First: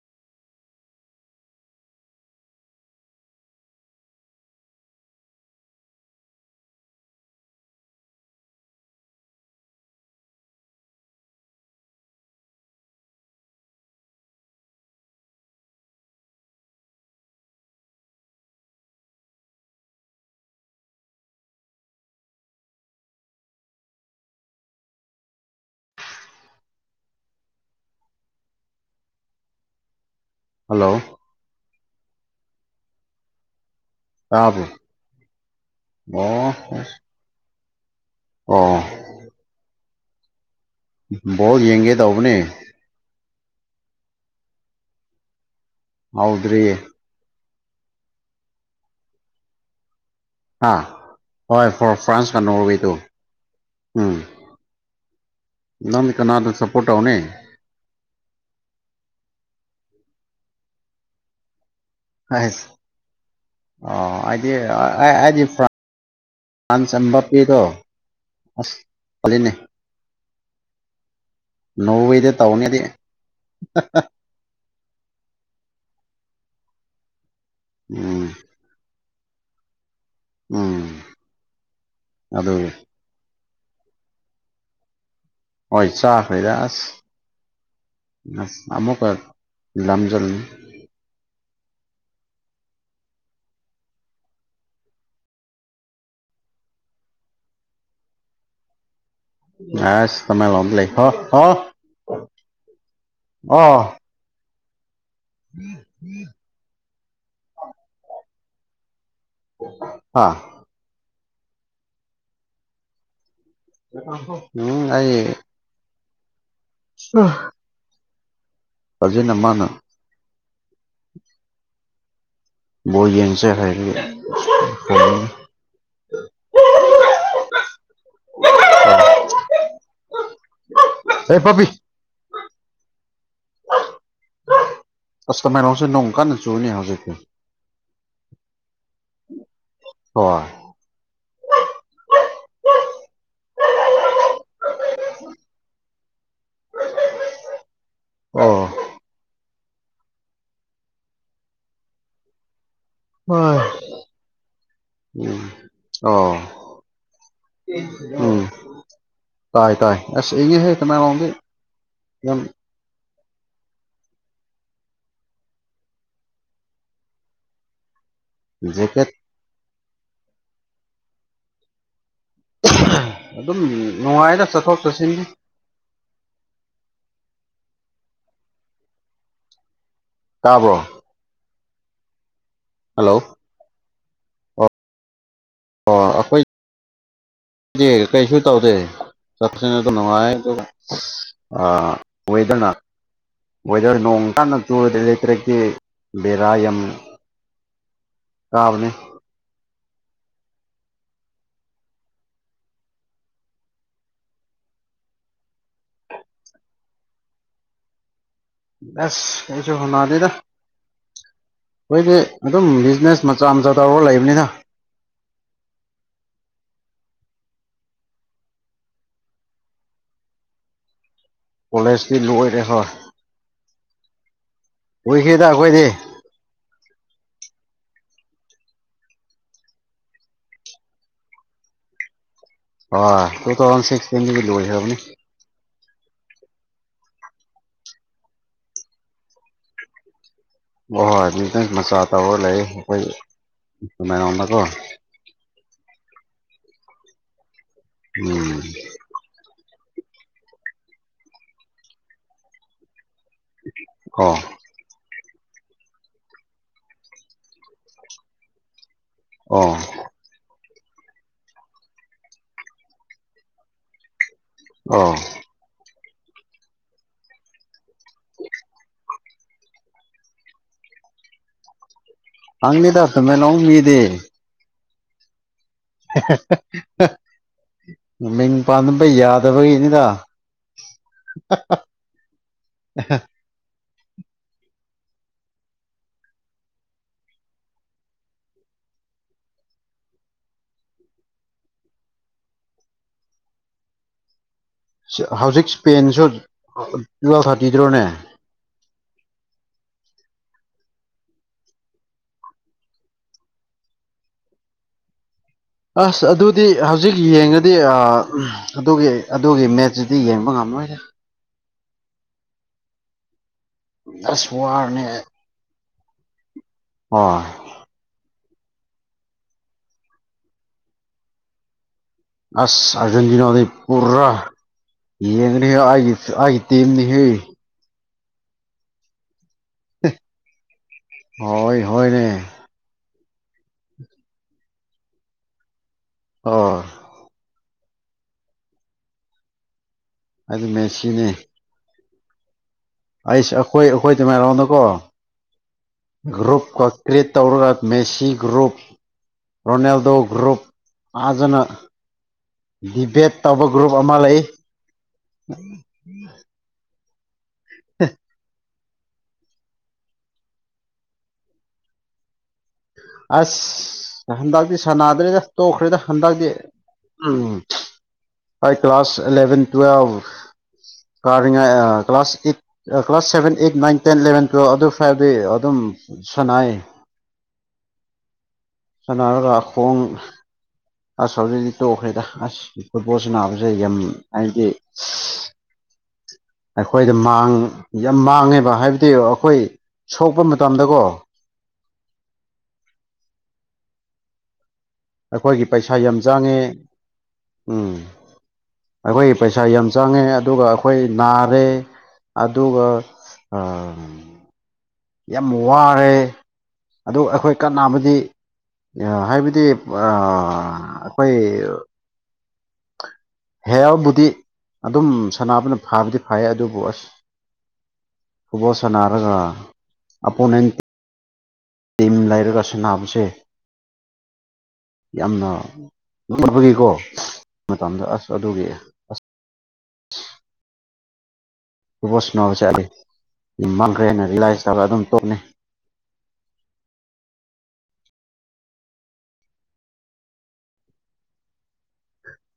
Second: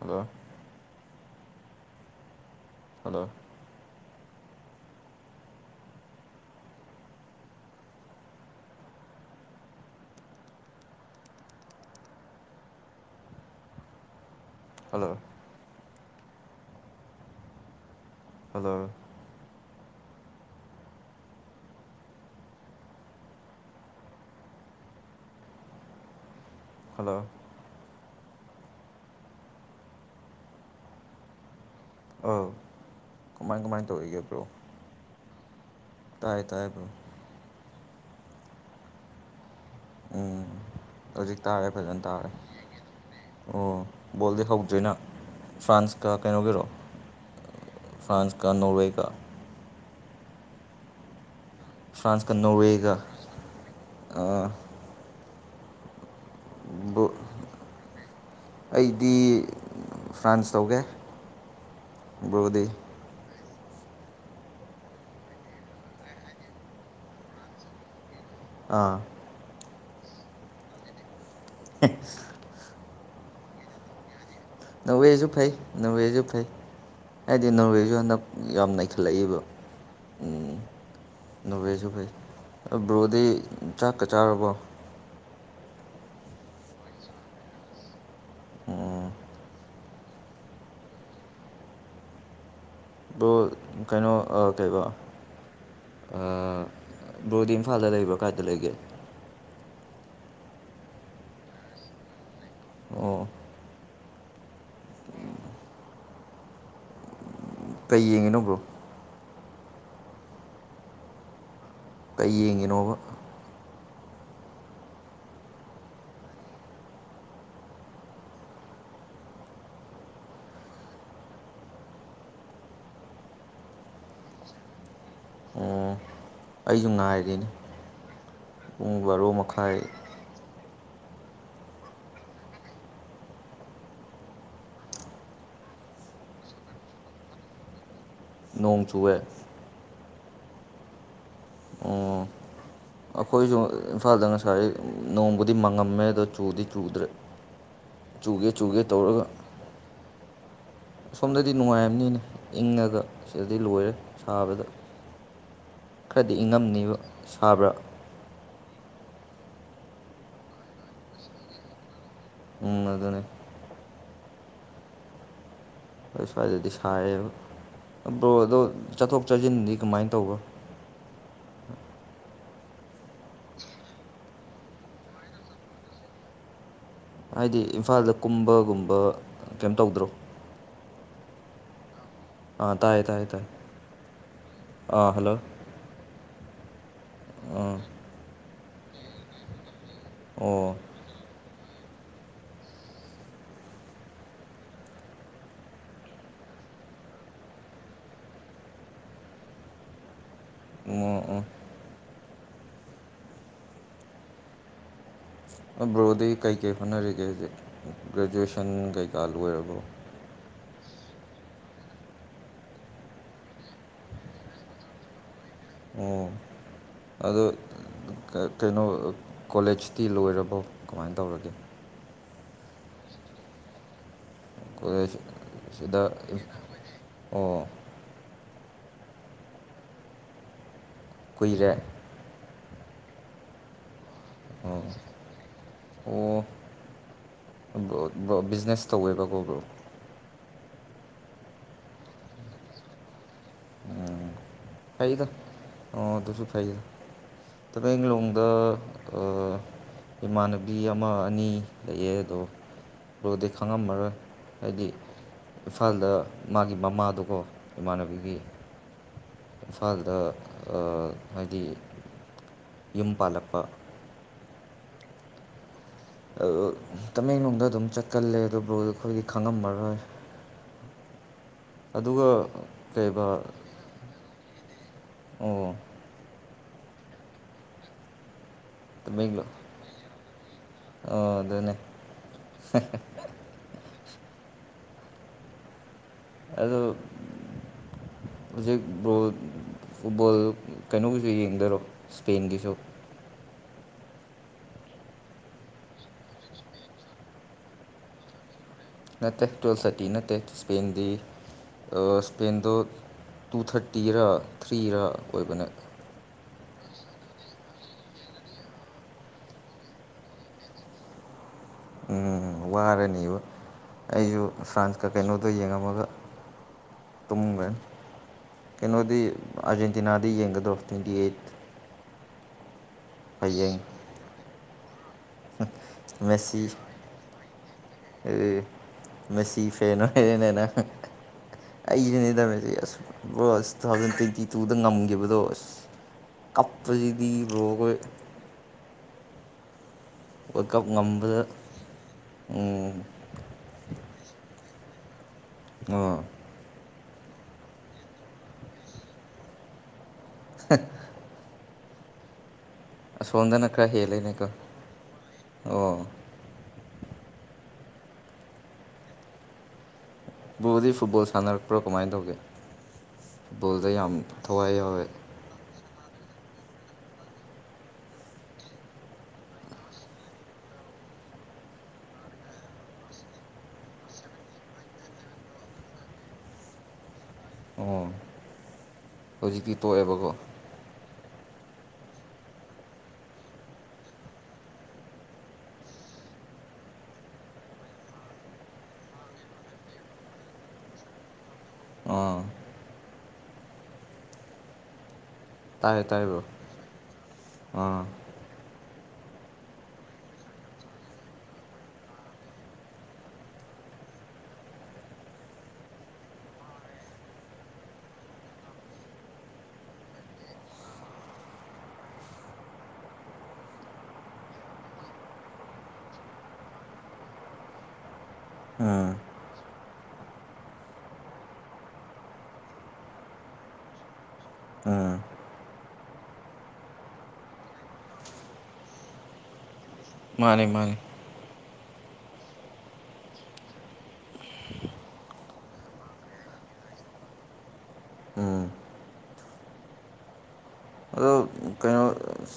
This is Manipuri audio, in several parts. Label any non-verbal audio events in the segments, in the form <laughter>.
hello hello hello hello hello hello ꯑꯧ ꯀꯃꯥꯏ ꯀꯃꯥꯏꯅ ꯇꯧꯔꯤꯒꯦꯕ꯭ꯔꯣ ꯋꯥ ꯑꯣ ꯎꯝ ꯍꯧꯖꯤꯛ ꯕꯣꯜ ꯇꯥꯔꯦ ꯌꯦꯡꯒꯦ ꯐꯖꯅ ꯇ ꯇꯥꯔꯦ ꯑꯅꯦ ꯑꯣ ꯕꯣꯜꯗꯤ ꯍꯧꯗ꯭ꯔꯤꯅ ꯐ꯭ꯔꯥꯟꯁꯀ ꯀꯩꯅꯣꯒꯤꯔꯣ ꯍꯧꯗ꯭ꯔꯤꯌꯦ ꯐ꯭ꯔꯥꯟꯁ ꯀ ꯅꯣꯔꯋꯦ ꯀ ꯑꯥ ꯍꯣꯏ ꯐꯣꯔ ꯐ꯭ꯔꯥꯟꯁ ꯐ꯭ꯔꯥꯟꯁꯀ ꯀꯅꯣꯋꯤꯗꯨ ꯅꯣꯔꯋꯦꯒ ꯎꯝ ꯑꯥ ꯂꯟꯗ ꯀꯅꯥꯗꯨ ꯁꯄꯣꯔꯠ ꯕ꯭ꯔꯣ ꯑꯧꯅꯦ ꯑꯩꯗꯤ ꯐ꯭ꯔꯥꯟꯁ ꯇꯧꯒꯦ ꯕ꯭ꯔꯣꯗꯤ ꯑ ꯑꯩꯗꯤ ꯑꯩꯗꯤ ꯐ꯭ꯔꯥꯟ ꯐ꯭ꯔꯥꯟꯁ ꯑꯝꯕꯞꯄꯤꯗꯣ ꯑꯁ ꯑꯥ ꯐꯅꯦ ꯅꯧ ꯋꯥꯖꯦꯗ ꯇꯎꯅꯦꯗꯤ ꯅꯣꯋꯦꯁꯨ ꯐꯩ ꯅꯣꯋꯦꯁꯨ ꯐꯩ ꯍꯥꯏꯗꯤ ꯅꯣꯋꯦꯁꯨ ꯍꯟꯗꯛ ꯎꯝ ꯌꯥꯝꯅꯈꯤ ꯍꯠꯂꯛꯏꯕ ꯎꯝ ꯅꯣꯚꯦꯜꯁꯨ ꯐꯩ ꯑꯗꯨ ꯕ꯭ꯔꯣꯗꯤ ꯆꯥꯛꯀ ꯆꯥꯔꯕꯣ ꯍꯣꯏ ꯆꯥꯈꯩꯗꯥꯁ ꯑ ꯑꯃꯃꯨꯀ ꯎꯝ, ꯂ ꯂꯝꯖꯜꯅꯤ ꯀꯦꯀꯣ ꯕꯣꯗꯤ ꯏꯝꯐꯥꯜꯗ ꯂꯩꯕ꯭ꯔꯣ ꯀꯥꯏꯗ ꯂꯩꯒꯦ ꯑꯁ ꯇꯃ ꯂꯝ ꯂꯩ ꯍ ꯑ ꯑꯣ ꯑꯣ ꯉꯤꯡ ꯉꯤꯡ ꯀꯩ ꯌꯦꯡꯉꯤꯅꯣ ꯕ꯭ꯔꯣ ꯑꯥ ꯀꯩ ꯌꯦꯡꯉꯤꯅꯣꯕ ꯆꯠꯊꯥꯡꯁꫭ ꯎꯝ ꯑꯩ ꯑꯥ ꯐꯥꯖꯩꯅ‌ꯦ ꯃꯥꯅ ꯕꯣꯟ ꯌꯦꯡꯁꯦ ꯍꯥꯏ ꯋꯧ ꯋꯧ ꯑꯩꯖꯨ ꯉꯥꯏꯔꯤꯅꯤ ꯄꯨꯡ ꯕꯥꯔꯣ ꯃꯈꯥꯏ ꯍꯩ ꯄꯥꯄꯤ ꯑꯁ ꯇꯃ‌ꯦꯡꯔꫭꯡꯁꯨ ꯅꯣꯡ ꯀꯥꯟꯅ ꯆꯨꯅꯦ ꯍꯧꯖꯤꯛꯇꯤ ꯅꯣꯡ ꯆꯨꯋ‌ꯦ ꯍꫭ ꯑꯨꯡ ꯑꯩꯈꯣꯏꯁꯨ ꯏꯝꯐꯥꯜꯗ ꯉꯁꯥꯏ ꯅꯣꯡꯕꯨꯗꯤ ꯃꯪꯉꯝꯃꯦ ꯑꯗꯣ ꯆꯨꯗꯤ ꯆꯨꯗ꯭ꯔꯦ ꯆꯨꯒꯦ ꯆꯨꯒꯦ ꯇꯧꯔꯒ ꯁꯣꯝꯗꯗꯤ ꯅꯨꯡꯉꯥꯏꯔꯝꯅꯤꯅꯦ ꯏꯪꯉꯥꯒ ꯁꯤꯗꯗꯤ ꯍꯣꯏ ꯂꯣꯏꯔꯦ ꯁꯥꯕꯗ ꯈꯔꯗꯤ ꯑꯥ ꯏꯪꯉꯝꯅꯤꯕ ꯁꯥꯕ꯭ꯔꯥ ꯎꯝ ꯇꯥ ꯇꯥ ꯑꯁ ꯏ ꯉꯩꯍ‌ꯦ ꯀꯥꯅ ꯑꫭꯡꯕꯤ ꯎꯝ ꯑꯗꯨꯅ‌ꯦ ꯑꯩ ꯁ꯭ꯋꯥꯏꯗꯗꯤ ꯁꯥꯏꯕ ꯑꯗꯨ ꯑꯗꯣ ꯖꯦꯀꯦꯠ ꯆꯠꯊꯣꯛ ꯆꯠꯁꯤꯟꯗꯤ ꯀꯃꯥꯏꯅ ꯇꯧꯕ ꯑꯍꯨꯝ ꯑꯗꯨꯝ ꯅꯨꯡꯉꯥꯏꯗ ꯆꯠꯊꯣꯛ ꯆꯠꯁꯤꯟꯒꯤ ꯍꯥꯏꯗꯤ ꯏꯝꯐꯥꯜꯗ ꯀꯨꯝꯕꯒꯨꯝꯕ ꯀꯩꯝ ꯇꯧꯗ꯭ꯔꯣ ꯇꯥꯕꯔꫭ ꯑꯥ ꯇꯥꯏꯌꯦ ꯇꯥꯏꯌ‌ꯦ ꯇꯥꯏꯌ‌ꯦ ꯑꯥ ꯍꯜꯂꯣ ꯑꯥ ꯑꯥ ꯑꯩꯈꯣꯏꯗꯤ ꯀꯔꯤꯁꯨ ꯇꯧꯗꯦ ꯆꯠ ꯑꯗꯨꯝꯅꯨꯉꯥꯥ ꯑꯗꯨ ꯑꯥ ꯑꯣ ꯑꯥ ꯋꯦꯗꯔꯅ ꯋꯦꯗꯔ ꯅꯣꯡ ꯀꯥꯟꯅ ꯆꯨꯗ꯭ꯔ ꯂꯩꯇ꯭ꯔ‌ꯦ ꯀ‌ꯦ ꯕꯦꯔꯥ ꯌꯥꯝ ꯇꯥꯕꯅꯦ ꯑꯣ ꯑꯣ ꯑ ꯕ꯭ꯔꯣꯗꯤ ꯀꯩ ꯀꯩ ꯍꯣꯠꯅꯔꯤꯒꯦ ꯍꯥꯖꯤꯛ ꯒ꯭ꯔꯦꯖꯨꯑꯦꯁꯟ ꯀꯩꯀꯥ ꯑꯁ ꯀꯩꯁꯨ ꯂꯣꯏꯔꯥꯕ꯭ꯔꯣ ꯍꯣꯠꯅꯗꯦꯗ ꯑꯩꯈꯣꯏꯗꯤ ꯑꯗꯨꯝ ꯕꯤꯖꯤꯅꯦꯁ ꯃꯆꯥ ꯃꯆꯥ ꯇꯧꯔꯒ ꯂꯩꯕꯅꯤꯗ ꯑꯣ ꯑꯗꯣ ꯀꯩꯅꯣ ꯀꯣꯂꯦꯖꯇꯤ ꯂꯣꯏꯔꯕꯣ ꯀꯃꯥꯏ ꯇꯧꯔꯒꯦ ꯀꯣꯂꯦꯖꯇꯤ ꯂꯣꯏꯔꯦ ꯍꯥ ꯀꫭꯂ‌ꯦꯖ ꯁꯤꯗꯥꯥ ꯑꯣ ꯀꯨꯏꯔꯦ ꯑꯥ ꯇꯨꯊꯥꯎꯖꯟ ꯁꯤꯛꯇꯤꯟꯒꯤ ꯑꯣ ꯂꫭꯒ꯭ꫪꯕꯅꯤ ꯑꯣ ꯑꫭ ꯕ꯭ꯔꫭ ꯕꯤꯖꯤꯅꯦꯁ ꯇꯧꯋꯦꯕꯀꯣꯕ꯭ꯔꯣ ꯍꫭꯏ ꯍꯣꯏ ꯕꯤꯖꯤꯅ‌ꯦꯁ ꯃꯆꯥ ꯇꯧꯔ ꯂꯩꯌ‌ꯦ ꯑꯩꯈꯣꯏ ꯃꯌꯥꯝꯅꯀꯣ ꯐꯩꯗ ꯑꯣ ꯑꯗꯨꯁꯨ ꯐꯩꯌ‌ꯦ ꯇꯃꯦꯡꯂꯣꯡꯗ ꯎꯝ ꯑꯥ ꯏꯃꯥꯟꯅꯕꯤ ꯑꯃ ꯑꯅꯤ ꯂꯩꯌꯦ ꯑꯗꯣ ꯕ꯭ꯔꫭꯗꯤ ꯈꯪꯉꯝꯃꯔꯣꯏ ꯑꯣ ꯍꯥꯏꯗꯤ ꯏꯝꯐꯥꯜꯗ ꯃꯥꯒꯤ ꯃꯃꯥꯗꫭꯀꯣ ꯏꯃꯥꯟꯅꯕꯤꯒꯤ ꯑꯣ ꯏꯝꯐꯥꯜꯗ ꯍꯥꯏꯗꯤ ꯌꯨꯝ ꯄꯥꯜꯂꯛꯄ ꯑꫭ ꯑꯥꯑꯛ ꯇꯃꯦꯡꯂꯣꯡꯗ ꯑꯗꯨꯝ ꯆꯠꯀꯜꯂꯦ ꯑꯗꫭ ꯕ꯭ꫪꫭ ꯈꫪꯗꯤ ꯈꯪꯉꯝꯃꯔꯣꯏ ꯑꯗꯨꯒ ꯍꯥꯡꯅꯤꯗꯥ ꯀꯩꯕ ꯇꯃ‌ꯦꯡꯂꫭꯡ ꯃꯤꯗꯤ ꯑꯣ, ꯍꯦ ꯍꯦ ꯍ ꯍ ꯃꯤꯡ ꯄꯥꯟꯕ ꯌꯥꯗꯕꯒꯤꯅꯤꯗ ꯑꯣ ꯑꯗꯨꯅꯦ ꯍꯦ ꯍꯦ ꯍ ꯑꯗꯣ ꯍꯨꯖꯤꯛ ꯕ꯭ꯔꯣ ꯐꯨꯠꯕꯣꯜ ꯀꯩꯅꯣꯒꯤꯁꯨ ꯌꯦꯡꯗꯔꯣ ꯁ꯭ꯄꯦꯟꯒꯤꯁꯨ ꯁꯤ ꯍꯧꯖꯤꯛ ꯏꯁꯄꯦꯟꯁꯨ ꯇꯨꯋꯦꯜ ꯊꯥꯇꯤꯗ꯭ꯔꯣꯅꯦ ꯅꯠꯇꯦ ꯇꯨꯋꯦꯜꯞ ꯊꯇꯤ ꯅꯠꯇꯦ ꯏꯁꯄꯦꯟꯗꯤ ꯑ ꯁ꯭ꯄꯦꯟꯗꯣ ꯇꯨ ꯊꯥꯇꯤꯔꯥ ꯊ꯭ꯔꯤꯔ ꯑꯣꯏꯕꯅꯦ ꯑꯁ ꯑꯗꯨꯗꯤ ꯍꯧꯖꯤꯛ ꯌꯦꯡꯉꯗꯤ ꯑ ꯎꯝ ꯑꯗꯨꯒꯤ ꯑꯗꯨꯒꯤ ꯃꯦꯠꯁꯤꯗꯤ ꯌꯦꯡꯕ ꯉꯝ ꯃꯥꯏꯅ ꯎꯝ ꯋꯥꯔꯅꯤꯕ ꯑꯩꯁꯨ ꯑꯁ ꯋꯥꯔꯅꯤ ꯐ꯭ꯔꯥꯟꯁꯀ ꯀꯩꯅꯣꯗꯣ ꯌꯦꯡꯉꯝꯃꯒ ꯍꯣꯏ ꯇꯨꯝꯒꯔꯟ ꯀꯩꯅꯣꯗꯤ ꯑꯖꯦꯟꯇꯤꯅꯥꯗꯤ ꯌꯦꯡꯒꯗ꯭ꯔꯣ ꯇ꯭ꯋꯦꯟꯇꯤ ꯑꯩꯠ ꯑꯁ ꯑꯔꯖꯦꯟꯇꯤꯅꯥꯗꯤ ꯍꯌꯦꯡ ꯄꯨꯔꯥ ꯌꯦꯡꯒꯅꯤꯗ ꯑꯩꯒꯤ ꯑꯩꯒꯤ ꯇꯤꯝꯅꯦꯍꯦ ꯍꯦ ꯃꯦꯁꯤ ꯐꯦꯟ ꯑꯣꯏꯔꯦꯅꯦꯅꯪ ꯍꯣꯏ ꯍꯣꯏꯅꯦ ꯑꯩꯁꯨꯅꯤꯗ ꯃꯦꯁꯤ ꯑꯁ ꯕ꯭ꯔꯣ ꯑꯁ ꯇꯨ ꯊꯥꯎꯖꯟ ꯇ꯭ꯋꯦꯟꯇꯤ ꯇꯨꯗ ꯉꯝꯒꯤꯕꯗꯣ ꯑꯁ ꯍꯣꯏ ꯀꯞꯄꯁꯤꯗꯤ ꯕ꯭ꯔꯣ ꯑꯩꯈꯣꯏ ꯑꯩꯗꯤ ꯋꯥꯜꯀꯞ ꯉꯝꯕꯗ ꯎꯝ ꯑꯩꯁꯨ ꯑꯩꯈꯣꯏ ꯑꯩꯈꯣꯏ ꯇꯃꯥꯏꯔꯣꯡꯗꯀꯣ ꯑꯣ ꯒ꯭ꯔꯨꯞꯀ ꯀ꯭ꯔꯤꯌꯦꯠ ꯇꯧꯔꯒ ꯃꯦꯁꯤ ꯒ꯭ꯔꯨꯞ ꯔꯣꯅꯥꯜꯗꯣ ꯒ꯭ꯔꯨꯞ ꯐꯖꯅ ꯗꯤꯕꯦꯠ ꯇꯧꯕ ꯑꯁꯣꯝꯗꯅ ꯈꯔ ꯒ꯭ꯔꯨꯞ ꯑꯃ ꯂꯩ ꯍꯦꯜꯂꯦꯅꯦꯀꯣ ꯑꯣ ꯍ ꯕ꯭ꯔꯣꯗꯤ ꯐꯨꯠꯕꯣꯜ ꯁꯥꯟꯅꯔꯛꯄ꯭ꯔꯣ ꯀꯃꯥꯏꯟ ꯇꯧꯒꯦ ꯐꯨꯠꯕꯣꯜꯗ ꯌꯥꯝ ꯑꯁ ꯊꯋꯥꯏ ꯍꯟꯗꯛꯇꯤ ꯌꯥꯎꯋꯦ ꯁꯥꯟꯅꯗ꯭ꯔꯦꯗ ꯇꯣꯛꯈ꯭ꯔꯦꯗ ꯍꯟꯗꯛꯇꯝ ꯎꯝ ꯑꯩ ꯀ꯭ꯂꯥꯁ ꯑꯦꯂꯚꯦꯟ ꯇꯨꯋꯦꯜꯞ ꯀꯥꯔꯤꯉꯩ ꯑ ꯀ꯭ꯂꯥꯁ ꯏꯠ ꯑ class seven eight nine ten eleven twelve ꯑꯗꯨ ꯐꯥꯎꯗꯤ ꯑꯗꯨꯝ ꯁꯥꯅꯩ ꯑꯣ ꯁꯥꯅꯔꯒ ꯍꯧꯖꯤꯛꯇꯤ ꯈꯣꯡ ꯇꯣꯛꯑꯦꯕꯀꯣ ꯑꯁ ꯍꯧꯖꯤꯛꯇꯤ ꯇꯣꯛꯈ꯭ꯔꯦꯗ ꯑꯁ ꯐꯨꯠꯕꯣꯜ ꯁꯥꯅꯕꯁꯦ ꯌꯥꯝ ꯍꯥꯏꯗꯤ ꯑꯩꯈꯣꯏꯗ ꯃꯥꯡ ꯌꯥꯝ ꯃꯥꯡꯉꯦꯕ ꯍꯥꯏꯕꯗꯤ ꯑꯩꯈꯣꯏ ꯁꯣꯛꯄ ꯃꯇꯝꯗꯀꯣ ꯑꯥ ꯑꯩꯈꯣꯏꯒꯤ ꯄꯩꯁꯥ ꯇꯥꯔꯦ ꯌꯥꯝ ꯇꯥꯔꯦ ꯕ꯭ꯔꯣ ꯆꯥꯡꯉꯦ ꯎꯝ ꯑꯥ ꯑꯩꯈꯣꯏꯒꯤ ꯄꯩꯁꯥ ꯌꯥꯝ ꯆꯪꯉꯦ ꯑꯗꯨꯒ ꯑꯩꯈꯣꯏ ꯅꯥꯔꯦ ꯑꯗꯨꯒ ꯑꯝ ꯌꯥꯝ ꯋꯥꯔꯦ ꯑꯗꯨ ꯑꯩꯈꯣꯏ ꯀꯥꯟꯅꯕꯗꯤ ꯑ ꯍꯥꯏꯕꯗꯤ ꯑꯥ ꯑꯩꯈꯣꯏ ꯍꯦꯑꯕꯨꯗꯤ ꯑꯗꯨꯝ ꯁꯥꯟꯅꯕꯅ ꯐꯕꯨꯗꯤ ꯐꯩꯌꯦ ꯑꯗꯨꯕꯨ ꯑꯁ <inaudible> ꯐꯨꯕꯣꯜ ꯎꯝ ꯁꯅꯥꯔꯒ ꯑꯄꯣꯅꯦꯟ ꯇꯤꯝ ꯂꯩꯔꯒ ꯁꯨꯅꯥꯕꯁꯦ ꯎꯝ ꯌꯥꯝꯅ ꯂꯕꯒꯤꯀꯣ ꯃꯇꯝꯗ ꯑꯁ ꯑꯗꯨꯒꯤ ꯑꯁ ꯃꯥꯅꯤ ꯃꯥꯅꯤ ꯐꯨꯕꯣꯜ ꯁꯥꯟꯅꯕ ꯆꯠꯂꯦ ꯃꯥꯡꯈ꯭ꯔꯦꯅ ꯔꯤꯂꯥꯏꯁ ꯇꯧꯔꯒ ꯑꯗꯨꯝ ꯇꯨꯝꯃꯦ ꯎꯝ ꯑꯗꯣ ꯀꯩꯅꯣ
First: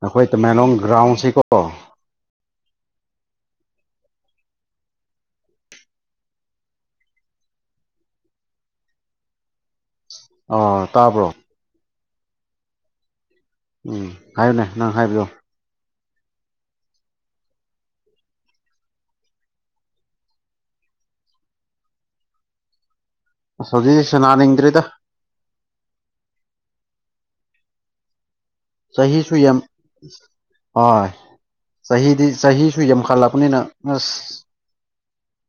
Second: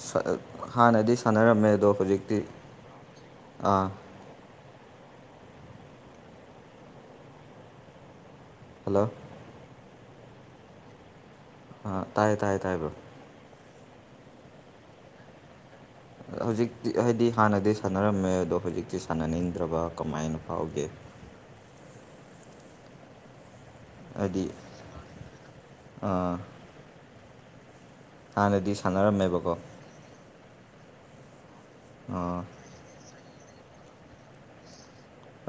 ꯑꯩꯈꯣꯏ ꯇꯃꯦꯡꯂꯣꯡ ꯍꯥꯟꯅꯗꯤ ꯒ꯭ꯔꯥꯎꯟꯁꯤꯀꯣ ꯁꯥꯟꯅꯔꯝꯃꯦ ꯑꯗꯣ ꯍꯧꯖꯤꯛꯇꯤ ꯑꯥ ꯍꯜꯂꯣ ꯑ ꯇꯥꯕ꯭ꯔꯣ ꯑꯥ ꯇꯥꯏꯌꯦ ꯇꯥꯏꯌꯦ ꯇꯥꯏ ꯕ꯭ꯔꯣ ꯎꯝ ꯍꯥꯏꯌꯨꯅꯦ ꯅꯪ ꯍꯥꯏꯕꯤꯌꯣ ꯍꯧꯖꯤꯛꯇꯤ ꯍꯥꯏꯗꯤ ꯍꯥꯟꯅꯗꯤ ꯁꯥꯟꯅꯔꯝꯃꯦ ꯑꯗꯣ ꯍꯧꯖꯤꯛꯇꯤ ꯁꯥꯟꯅꯅꯤꯡꯗ꯭ꯔꯕ ꯀꯃꯥꯏꯅ ꯐꯥꯎꯒꯦ <inaudible> ꯁꯖꯤꯁꯤ ꯍꯥꯏꯗꯤ ꯁꯅꯥꯅꯤꯡꯗ꯭꯭ꯔꯔꯤꯗ ꯑꯥ ꯍꯥꯟꯅꯗꯤ ꯁꯍꯤꯁꯨꯨ ꯁꯥꯟꯅꯔꯝꯃꯦꯕꯀꯣ ꯌꯝ ꯍꯣꯏ ꯆꯍꯤꯗꯤ ꯑꯥ ꯆꯍꯤꯁꯨ ꯌꯥꯝꯈꯠꯂꯛꯄꯅꯤꯅ ꯑꯁ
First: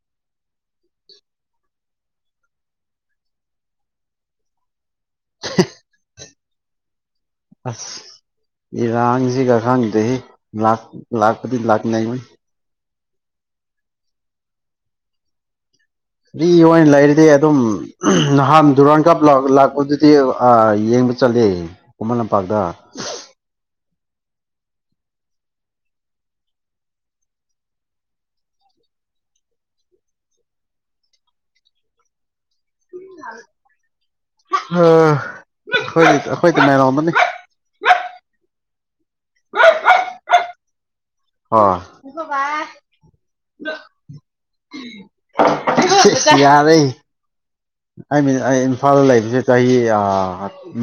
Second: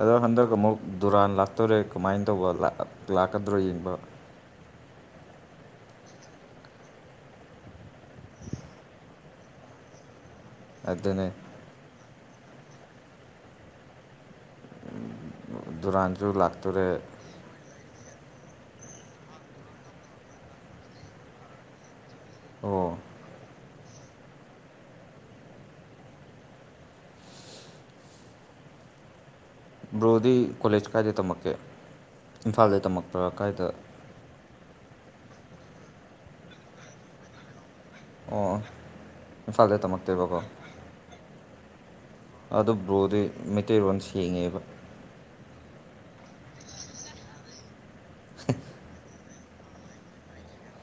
ꯑꯗꯣ ꯍꯟꯗꯛ ꯑꯃꯨꯛ ꯗꯨꯔꯥꯟ ꯂꯥꯛꯇꯣꯔꯦ ꯀꯃꯥꯏꯅ ꯇꯧꯕ ꯂꯥꯛꯀꯗ꯭ꯔꯣ ꯌꯦꯡꯕ <inaudible> ꯑꯁ ꯏꯔꯁꯤꯒ ꯈꯥꯡꯒꯗꯁꯤ ꯂꯥꯛ ꯑꯗꯨꯅꯦ ꯂꯥꯛ ꯀꯗꯤ ꯂꯥꯛ ꯅ ꯃ ꯗꯨꯔꯥꯟꯁꯨ ꯐꯔꯤ ꯂꯥꯛꯇꯣꯔꯦ ꯑꯣꯏꯅ ꯂꯩꯔꯗꯤ ꯑꯗꯨꯝ ꯅꯍꯥꯟ ꯗꯨꯔꯥꯟ ꯀꯥꯞ ꯂꯥꯛꯄꯗꯨꯗꯤ ꯌꯦꯡꯕ ꯆꯠꯂꯦ ꯈꯨꯃꯟ ꯂꯝꯄꯥꯛꯇ ꯑꯣ ꯕ꯭ꯔꯣꯗꯤ ꯀꯣꯂꯦꯖ ꯀꯥꯏꯗ ꯇꯝꯃꯛꯀꯦ ꯏꯝꯐꯥꯜꯗ ꯇꯝꯃꯛꯄ ꯀꯥꯏꯗ ꯑ ꯑꯩꯈꯣꯏꯗꯤ ꯑꯩꯈꯣꯏꯗꯤ ꯃꯔꯣꯗꯅꯤ ꯑꯣ ꯏꯝꯐꯥꯜꯗ ꯇꯝꯃꯛꯇꯣꯏꯔꯤꯕꯀꯣ ꯍ ꯑꯗꯨ ꯕ꯭ꯔꯣꯗꯤ ꯃꯩꯇꯩꯔꯣꯟ ꯁꯦꯡꯉꯦꯕ ꯌꯥꯗ ꯑꯩ ꯃꯤ ꯑꯩ ꯏꯝꯐꯥꯜꯗ ꯂꯩꯕꯁꯦ ꯆꯍꯤ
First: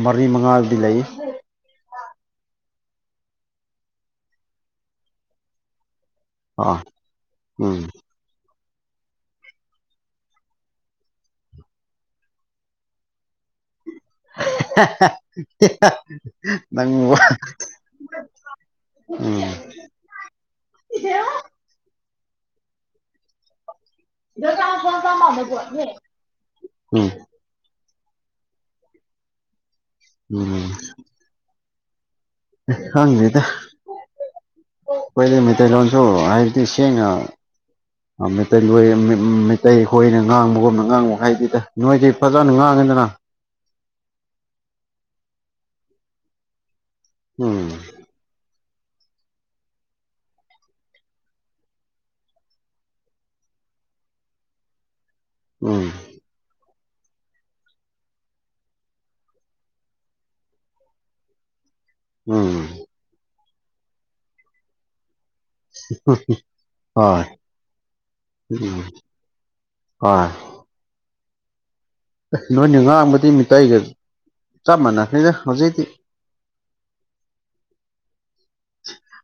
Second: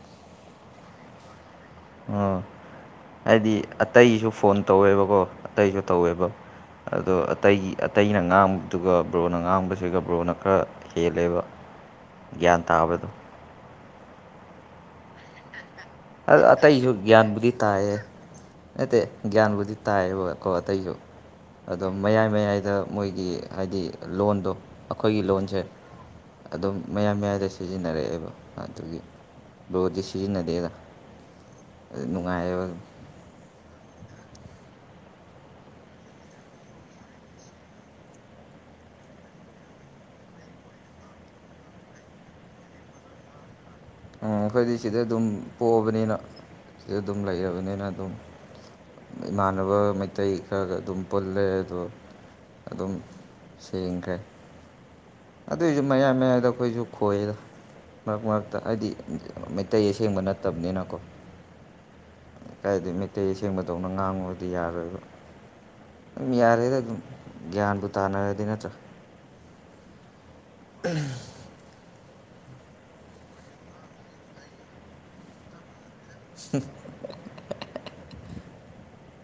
ꯃꯔꯤ ꯃꯉꯥꯗꯤ ꯂꯩ <inaudible> ꯍꯥꯏꯗꯤ ꯑꯇꯩꯁꯨ ꯐꯣꯟ ꯇꯧꯋꯦꯕꯀꯣ ꯑꯇꯩꯁꯨ ꯇꯧꯋꯦꯕ ꯑꯥ ꯑꯗꯣ ꯑꯇꯩꯒꯤ ꯎꯝ ꯑꯇꯩꯅ ꯉꯥꯡ ꯑꯗꯨꯒꯥ ꯕ꯭ꯔꯣꯅ ꯉꯥꯡꯕꯁꯤꯒ ꯕ꯭ꯔꯣꯅꯥ ꯈꯔ ꯍꯦꯜꯂꯦꯕꯥ ꯒ꯭ꯌꯥꯟ ꯇꯥꯕꯗꯣ ꯑꯇꯩꯁꯨ ꯅꯪ ꯋꯥ ꯒ꯭ꯌꯥꯟꯕꯨꯗꯤ ꯇꯥꯏꯌꯦ ꯅꯠꯇꯦ ꯒ꯭ꯌꯥꯟꯕꯨꯗꯤ ꯇꯥꯏꯌꯦꯕꯀꯣ ꯑꯇꯩꯁꯨ ꯑꯗꯨꯝ ꯃꯌꯥꯏ ꯃꯌꯥꯏꯗ ꯃꯣꯏꯒꯤ ꯍꯥꯏꯗꯤ ꯂꯣꯟꯗꯣ ꯑꯩꯈꯣꯏꯒꯤ ꯂꯣꯟꯁꯦ ꯑꯗꯨꯝ ꯃꯌꯥꯏ ꯎꯝ ꯃꯌꯥꯏꯗ ꯁꯤꯖꯤꯟꯅꯩ ꯁꯤꯟꯅꯔꯛꯑꯦꯕꯥ ꯑꯗꯨꯒꯤ ꯂꯣꯗꯤ ꯁꯤꯖꯤꯟꯅꯗꯦꯗꯥ ꯈꯪꯗ‌ꯦꯗꯥ ꯈ‌ꯣꯏꯗꯤ ꯃꯤꯇꯏ ꯂꯥꯎꯁꯨꯣ ꯍꯥꯏꯏꯗꯤ ꯁꯦꯡꯅꯥ ꯃꯩꯈꯣꯏꯅ ꯉꯥꯡꯕꯒꯨꯝꯅ ꯉꯥꯡꯕ ꯃꯈꯩꯗꯤꯗ ꯅꯣꯏꯗꯤ ꯐꯖꯅ ꯉꯥꯡꯉꯦ ꯀꯗꯅ ꯑꯣ ꯎ ꯑꯩꯈꯣꯏꯗꯤ ꯁꯤꯗ ꯑꯗꯨꯝ ꯄꯣꯛꯑꯕꯅꯤꯅ ꯁꯤꯗ ꯑꯗꯨꯝ ꯎꯝ ꯂꯩꯔꯕꯅꯤꯅ ꯑꯗꯨꯝ ꯏꯃꯥꯟꯅꯕ ꯃꯩꯇꯩ ꯈꯔꯒ ꯑꯗꯨꯝ ꯄꯨꯜꯂꯦ ꯑꯗꯣ ꯑꯗꯨꯝ ꯁꯦꯡꯈ꯭ꯔꯦ ꯑꯗꯨꯏꯁꯨ ꯎꯝ ꯃꯌꯥꯏ ꯃꯌꯥꯏꯗ ꯑꯩꯈꯣꯏꯁꯨ ꯈꯣꯏꯌꯦꯗ ꯍꯥꯏꯗꯤ ꯃꯩꯇꯩ ꯑꯁꯦꯡꯕ ꯅꯠꯇꯕꯅꯤꯅꯀꯣ ꯎꯝ ꯀꯥꯏꯗ ꯃꯩꯇꯩ ꯑꯁꯦꯡꯕꯗꯧꯅ ꯉꯥꯡꯕꯗꯤ ꯌꯥꯔꯣꯏꯕ ꯌꯔꯦꯗꯥ ꯗꯨꯝ ꯍꯣꯏ ꯒꯌꯟꯕꯨ ꯇꯥꯅꯔꯗꯤ ꯅꯠꯇꯔꯥ ꯍ ꯎꯝ ꯅꯣꯏꯅ ꯉꯥꯡꯕꯗꯤ ꯃꯤꯇꯩꯒ ꯆꯞ ꯃꯥꯟꯅꯈꯅꯤꯅ ꯍꯧꯖꯤꯛꯇꯤ ꯎ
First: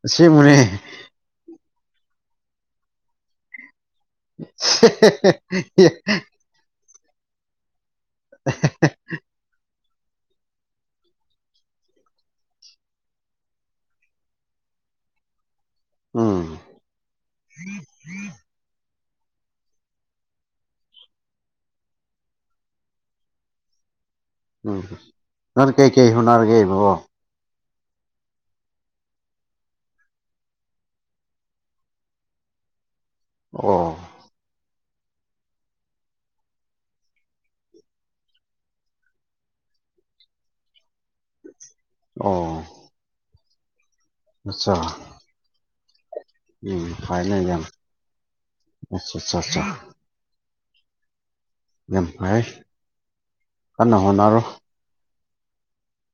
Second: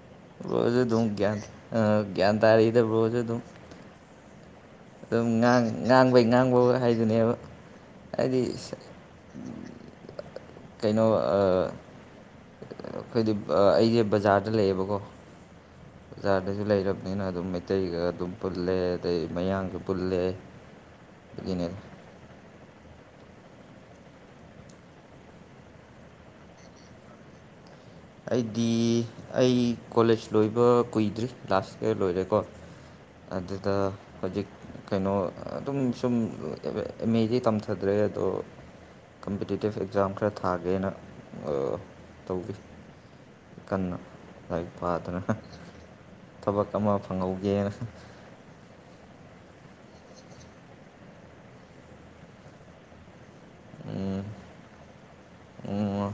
ꯑꯁꯦꯡꯕꯅꯦ ꯔꯣꯖ ꯑꯗꯨ ꯒꯌ꯭ꯥꯟ ꯇꯥꯔꯤꯗ ꯔꯣꯖ ꯑꯗꯨ ꯑꯗꯨꯝꯥꯡ ꯉꯥꯡꯕꯩ ꯉꯥꯡꯕ ꯍꯥꯏꯗꯨꯅꯦꯕ ꯍꯥꯏꯗꯤ ꯀꯩꯅꯣ ꯑꯩꯈꯣꯏꯗꯤ ꯑꯩꯁꯦ ꯕꯖꯥꯔꯗ ꯂꯩꯌꯦꯕꯀꯣ ꯎꯝ ꯕꯖꯥꯔꯗꯁꯨ ꯂꯩꯔꯕꯅꯤꯅ ꯑꯗꯨꯝ ꯃꯩꯇꯩꯒ ꯑꯗꯨꯝ ꯄꯨꯜꯂꯦ ꯑꯗꯩ ꯃꯌꯥꯡꯒꯤ ꯕꯨꯜꯂꯦꯅꯦ ꯎ ꯅꯅ ꯀꯩ ꯀꯩ ꯍꯅꯔꯒꯦꯕꯕꯣ ꯑꯩꯗꯤ ꯑꯩ ꯀꯣꯂꯦꯖ ꯂꯣꯏꯕ ꯀꯨꯏꯗ꯭ꯔꯤ ꯂꯥꯁꯀ ꯂꯣꯏꯔꯦꯀꯣ ꯑꯗꯨꯗ ꯑꯣ ꯍꯧꯖꯤꯛ ꯀꯩꯅꯣ ꯑꯗꯨꯝ ꯁꯨꯝ ꯑꯦꯝ ꯑꯦꯗꯤ ꯇꯝꯊꯗ꯭ꯔꯦ ꯑꯗꯣ ꯀꯝꯄꯤꯇꯤꯇꯤꯞ ꯑꯦꯛꯖꯥꯝ ꯈꯔ ꯊꯥꯒꯦꯅ ꯇꯧꯈꯤ ꯑꯣ ꯀꯟꯅ ꯂꯥꯏ ꯑꯠꯆꯥ ꯄꯥꯗꯅ ꯊꯕꯛ ꯎꯝ ꯑꯃ ꯐ ꯂꯩ ꯌꯥ ꯐꯪꯍꯧꯒꯦꯅ ꯑ ꯑ ꯌꯥꯝ ꯐꯩ ꯀꯟꯅ ꯍꯣꯠꯅꯔꯣ ꯑꯣ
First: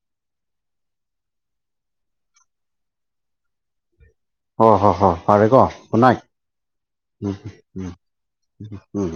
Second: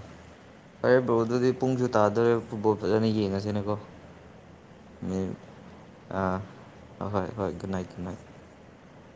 ꯐꯔꯦ ꯕ꯭ꯔꯣ ꯑꯗꯨꯗꯤ ꯄꯨꯡꯁꯨ ꯇꯥꯗꯣꯔꯦ ꯐꯨꯠꯕꯣꯜ ꯐꯖꯅ ꯌꯦꯡꯉꯁꯤꯅꯦꯀꯣ ꯑꯣ ꯍꯣ ꯍꯣ ꯃꯤꯅꯤꯠ ꯄꯔꯦꯒꯣ ꯈꯨꯅꯥꯥꯏ ꯑꯥ ꯍꯣꯏ ꯍꯣꯏ ꯒꯨꯗ ꯅꯥꯏꯠ ꯎꯝꯝ ꯒꯨꯗ ꯅꯥꯏꯠ ꯎꯝ